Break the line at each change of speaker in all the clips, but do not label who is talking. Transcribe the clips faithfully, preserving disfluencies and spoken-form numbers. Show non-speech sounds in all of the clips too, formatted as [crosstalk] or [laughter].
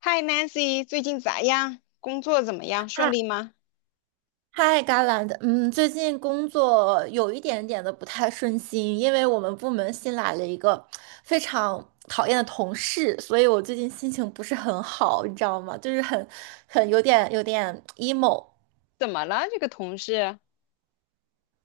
嗨，Nancy，最近咋样？工作怎么样？顺
嗨
利吗？
嗨，Garland，嗯，最近工作有一点点的不太顺心，因为我们部门新来了一个非常讨厌的同事，所以我最近心情不是很好，你知道吗？就是很很有点有点 emo。
怎么了？这个同事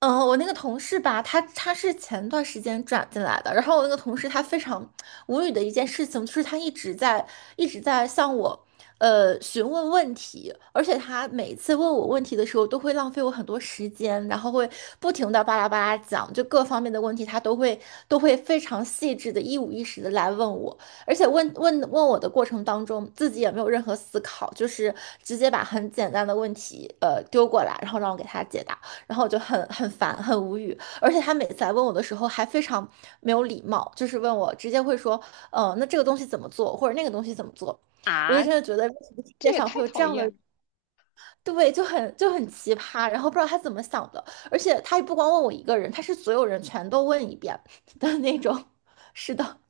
嗯，我那个同事吧，他他是前段时间转进来的，然后我那个同事他非常无语的一件事情，就是他一直在一直在向我呃询问问题，而且他每次问我问题的时候，都会浪费我很多时间，然后会不停的巴拉巴拉讲，就各方面的问题，他都会都会非常细致的一五一十的来问我，而且问问问我的过程当中，自己也没有任何思考，就是直接把很简单的问题呃丢过来，然后让我给他解答。然后我就很很烦，很无语，而且他每次来问我的时候还非常没有礼貌，就是问我直接会说，呃，那这个东西怎么做，或者那个东西怎么做，我就
啊，
真的觉得为什么世
这
界
也
上会
太
有这
讨
样的
厌
人。
了。
对，就很就很奇葩，然后不知道他怎么想的，而且他也不光问我一个人，他是所有人全都问一遍的那种，[laughs] 是的。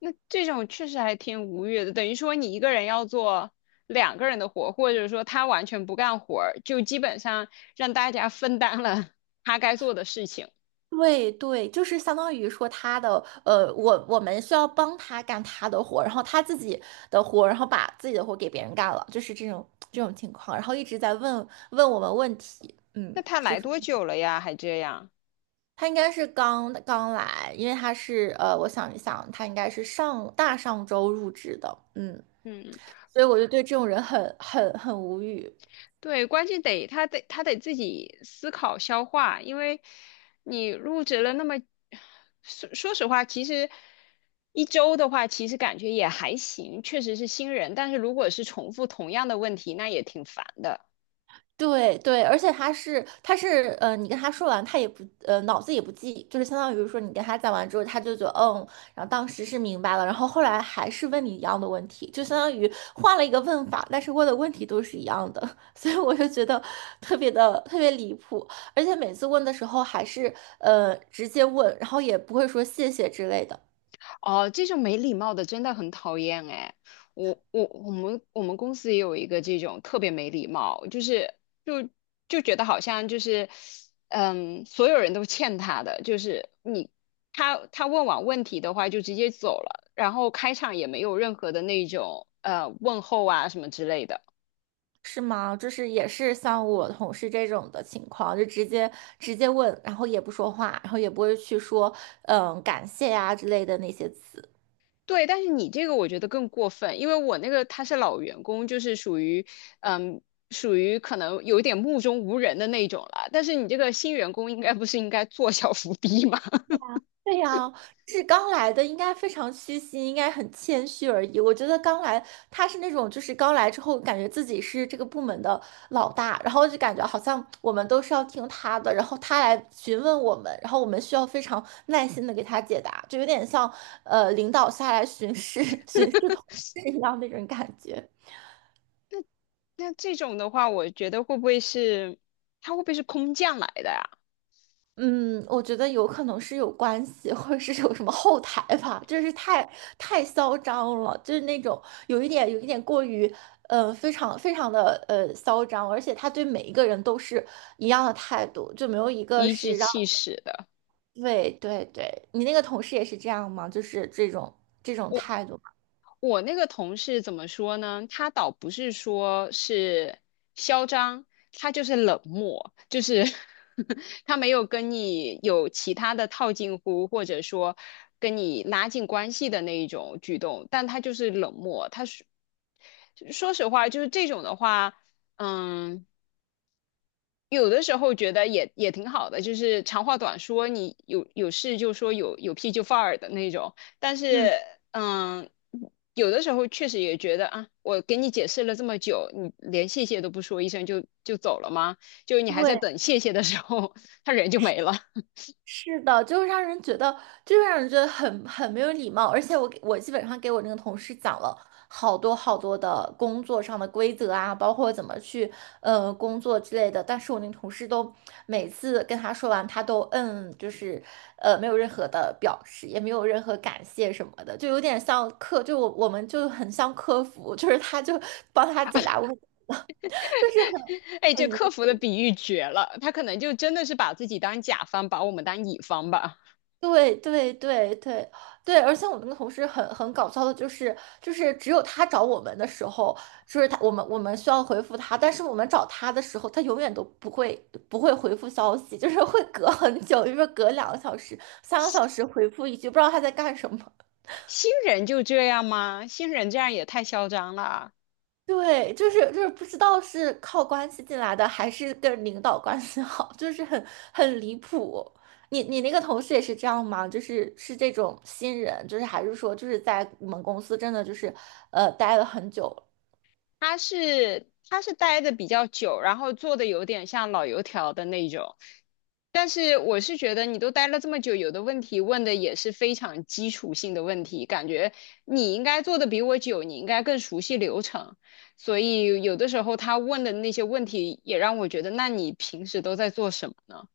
那这种确实还挺无语的，等于说你一个人要做两个人的活，或者说他完全不干活儿，就基本上让大家分担了 [laughs] 他该做的事情。
对对，就是相当于说他的呃，我我们需要帮他干他的活，然后他自己的活，然后把自己的活给别人干了，就是这种这种情况，然后一直在问问我们问题。嗯，
那他来多久了呀？还这样？
他应该是刚刚来，因为他是呃，我想一想，他应该是上大上周入职的。嗯，
嗯。
所以我就对这种人很很很无语。
对，关键得他得他得自己思考消化，因为你入职了那么，说说实话，其实一周的话，其实感觉也还行，确实是新人，但是如果是重复同样的问题，那也挺烦的。
对对，而且他是他是呃，你跟他说完，他也不呃脑子也不记，就是相当于说你跟他讲完之后，他就觉得嗯，然后当时是明白了，然后后来还是问你一样的问题，就相当于换了一个问法，但是问的问题都是一样的，[laughs] 所以我就觉得特别的特别离谱，而且每次问的时候还是呃直接问，然后也不会说谢谢之类的。
哦，这种没礼貌的真的很讨厌哎！我我我们我们公司也有一个这种特别没礼貌，就是就就觉得好像就是嗯，所有人都欠他的，就是你他他问完问题的话就直接走了，然后开场也没有任何的那种呃问候啊什么之类的。
是吗？就是也是像我同事这种的情况，就直接直接问，然后也不说话，然后也不会去说嗯感谢呀、之类的那些词。
对，但是你这个我觉得更过分，因为我那个他是老员工，就是属于，嗯，属于可能有一点目中无人的那种了。但是你这个新员工应该不是应该做小伏低吗？[laughs]
对呀，就是刚来的，应该非常虚心，应该很谦虚而已。我觉得刚来，他是那种就是刚来之后，感觉自己是这个部门的老大，然后就感觉好像我们都是要听他的，然后他来询问我们，然后我们需要非常耐心的给他解答，就有点像呃领导下来巡视 [laughs] 巡视同事一样那种感觉。
那这种的话，我觉得会不会是他会不会是空降来的呀、
嗯，我觉得有可能是有关系，或者是有什么后台吧，就是太太嚣张了，就是那种有一点有一点过于，呃，非常非常的呃嚣张，而且他对每一个人都是一样的态度，就没有一个
颐指
是让。
气使的。
对对对，你那个同事也是这样吗？就是这种这种态度吗？
我那个同事怎么说呢？他倒不是说是嚣张，他就是冷漠，就是 [laughs] 他没有跟你有其他的套近乎，或者说跟你拉近关系的那一种举动，但他就是冷漠。他是说实话，就是这种的话，嗯。有的时候觉得也也挺好的，就是长话短说，你有有事就说有有屁就放儿的那种。但是，
嗯，
嗯，有的时候确实也觉得啊，我给你解释了这么久，你连谢谢都不说一声就就走了吗？就你还在
对。
等谢谢的时候，[laughs] 他人就没了。
是的，就是让人觉得，就是让人觉得很很没有礼貌。而且我给我基本上给我那个同事讲了好多好多的工作上的规则啊，包括怎么去呃工作之类的。但是我那个同事都每次跟他说完，他都嗯，就是呃没有任何的表示，也没有任何感谢什么的，就有点像客，就我我们就很像客服，就是他就帮他解答问题，[laughs] 就是
[laughs] 哎，这
很
客
很。
服的比喻绝了，他可能就真的是把自己当甲方，把我们当乙方吧。
对对对对对，而且我们那个同事很很搞笑的，就是就是只有他找我们的时候，就是他我们我们需要回复他，但是我们找他的时候，他永远都不会不会回复消息，就是会隔很久，就是隔两个小时、三个小时回复一句，不知道他在干什么。
[laughs] 新人就这样吗？新人这样也太嚣张了。
对，就是就是不知道是靠关系进来的，还是跟领导关系好，[laughs] 就是很很离谱。你你那个同事也是这样吗？就是是这种新人，就是还是说就是在你们公司真的就是呃待了很久了。
他是他是待的比较久，然后做的有点像老油条的那种。但是我是觉得你都待了这么久，有的问题问的也是非常基础性的问题，感觉你应该做的比我久，你应该更熟悉流程。所以有的时候他问的那些问题也让我觉得，那你平时都在做什么呢？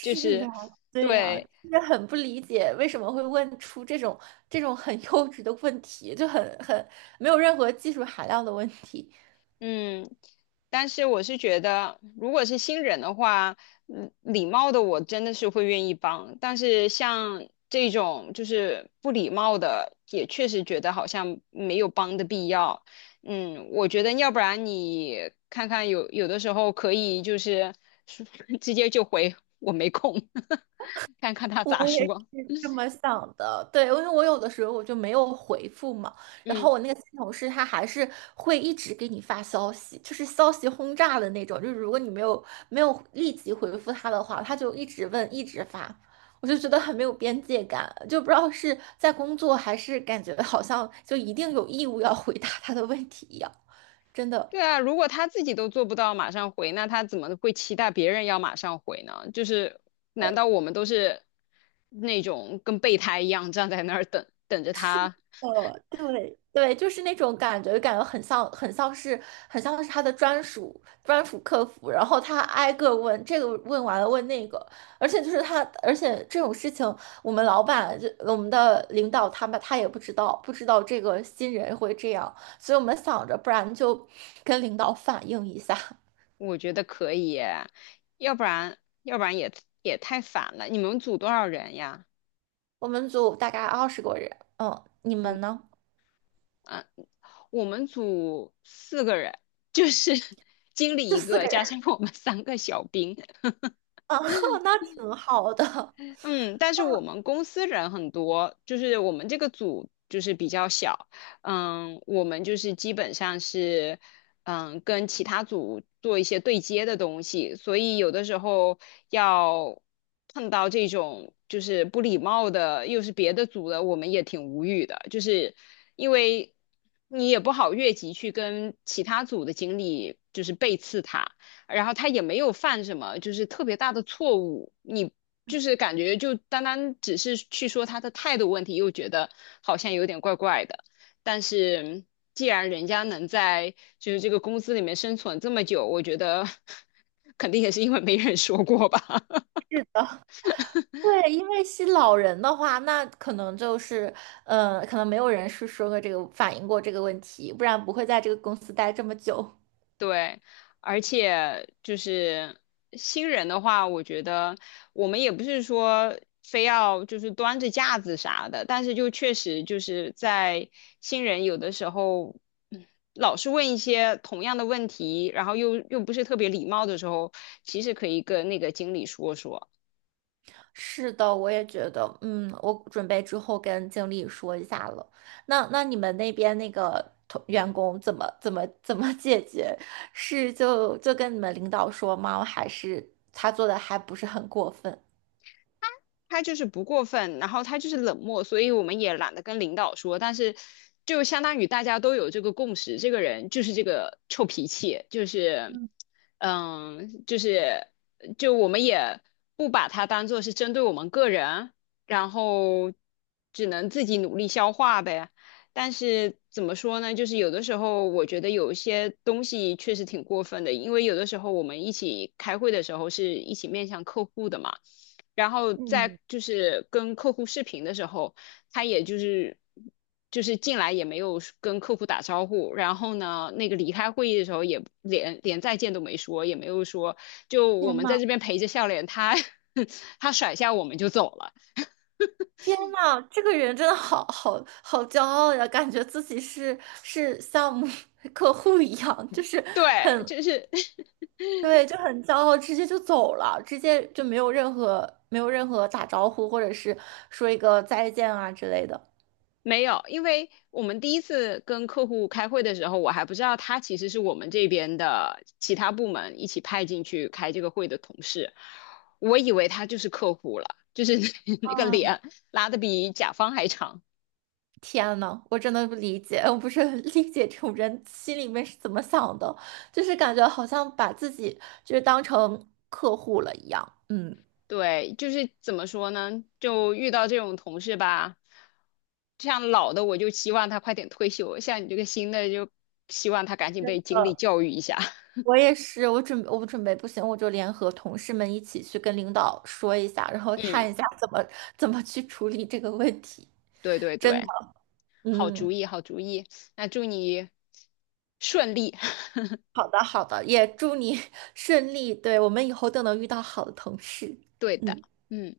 就是，
啊，对呀，
对，
就是很不理解为什么会问出这种这种很 [laughs] 幼稚的问题，就很很没有任何技术含量的问题。
嗯，但是我是觉得，如果是新人的话，嗯礼貌的我真的是会愿意帮，但是像这种就是不礼貌的，也确实觉得好像没有帮的必要。嗯，我觉得要不然你看看有有的时候可以就是 [laughs] 直接就回我没空，[laughs] 看看他
我
咋
也
说。
是这么想的，对，因为我有的时候我就没有回复嘛，然
嗯。
后我那个新同事他还是会一直给你发消息，就是消息轰炸的那种，就是如果你没有没有立即回复他的话，他就一直问，一直发，我就觉得很没有边界感，就不知道是在工作还是感觉好像就一定有义务要回答他的问题一样，真的。
对啊，如果他自己都做不到马上回，那他怎么会期待别人要马上回呢？就是，难道我们都是那种跟备胎一样站在那儿等等着
是
他？
的，对对，就是那种感觉，感觉很像，很像是，很像是他的专属专属客服，然后他挨个问这个，问完了问那个，而且就是他，而且这种事情，我们老板就我们的领导他们他也不知道，不知道这个新人会这样，所以我们想着，不然就跟领导反映一下。
我觉得可以耶，要不然要不然也也太烦了。你们组多少人呀？
我们组大概二十个人。嗯，你们呢？
嗯，我们组四个人，就是 [laughs] 经理
就
一
四
个，
个人，
加上我们三个小兵，
[laughs] 啊，那挺好的，
嗯，但是我们公司人很多，就是我们这个组就是比较小，嗯，我们就是基本上是，嗯，跟其他组做一些对接的东西，所以有的时候要碰到这种就是不礼貌的，又是别的组的，我们也挺无语的，就是因为你也不好越级去跟其他组的经理就是背刺他。然后他也没有犯什么就是特别大的错误，你就是感觉就单单只是去说他的态度问题，又觉得好像有点怪怪的。但是既然人家能在就是这个公司里面生存这么久，我觉得 [laughs] 肯定也是因为没人说过吧。
是的。对，因为吸老人的话，那可能就是，呃，可能没有人是说过这个反映过这个问题，不然不会在这个公司待这么久。
对，而且就是新人的话，我觉得我们也不是说非要就是端着架子啥的，但是就确实就是在新人有的时候，嗯老是问一些同样的问题，然后又又不是特别礼貌的时候，其实可以跟那个经理说说。
[laughs] 是的，我也觉得。嗯，我准备之后跟经理说一下了。那那你们那边那个同员工怎么怎么怎么解决？是就就跟你们领导说吗？还是他做的还不是很过分？
他就是不过分，然后他就是冷漠，所以我们也懒得跟领导说。但是，就相当于大家都有这个共识，这个人就是这个臭脾气，就是，嗯，就是就我们也不把他当做是针对我们个人，然后只能自己努力消化呗。但是怎么说呢？就是有的时候，我觉得有一些东西确实挺过分的，因为有的时候我们一起开会的时候是一起面向客户的嘛。然后在就是跟客户视频的时候，他也就是就是进来也没有跟客户打招呼，然后呢，那个离开会议的时候也连连再见都没说，也没有说就我
天
们在
呐！
这边陪着笑脸，他 [laughs] 他甩下我们就走了。
天呐，这个人真的好好好骄傲呀，感觉自己是是像 [laughs] 客户一样，就是
对，就是
对，就很骄傲，直接就走了，直接就没有任何没有任何打招呼，或者是说一个再见啊之类的。
没有，因为我们第一次跟客户开会的时候，我还不知道他其实是我们这边的其他部门一起派进去开这个会的同事，我以为他就是客户了，就是 [laughs] 那个
嗯，
脸拉的比甲方还长。
天呐，我真的不理解，我不是很 [laughs] 理解这种人心里面是怎么想的，就是感觉好像把自己就是当成客户了一样。嗯。
对，就是怎么说呢，就遇到这种同事吧，像老的我就希望他快点退休，像你这个新的就希望他赶紧
真
被经理
的。
教育一下。
我也是，我准我准备不行，我就联合同事们一起去跟领导说一下，然
[laughs]
后
嗯，
看一下怎么怎么去处理这个问题。
对对
真的。
对。好
嗯，
主意，好主意。那祝你顺利。[laughs]
好的好的，也祝你 [laughs] 顺利。对，我们以后都能遇到好的同事。
对的，
嗯。
嗯。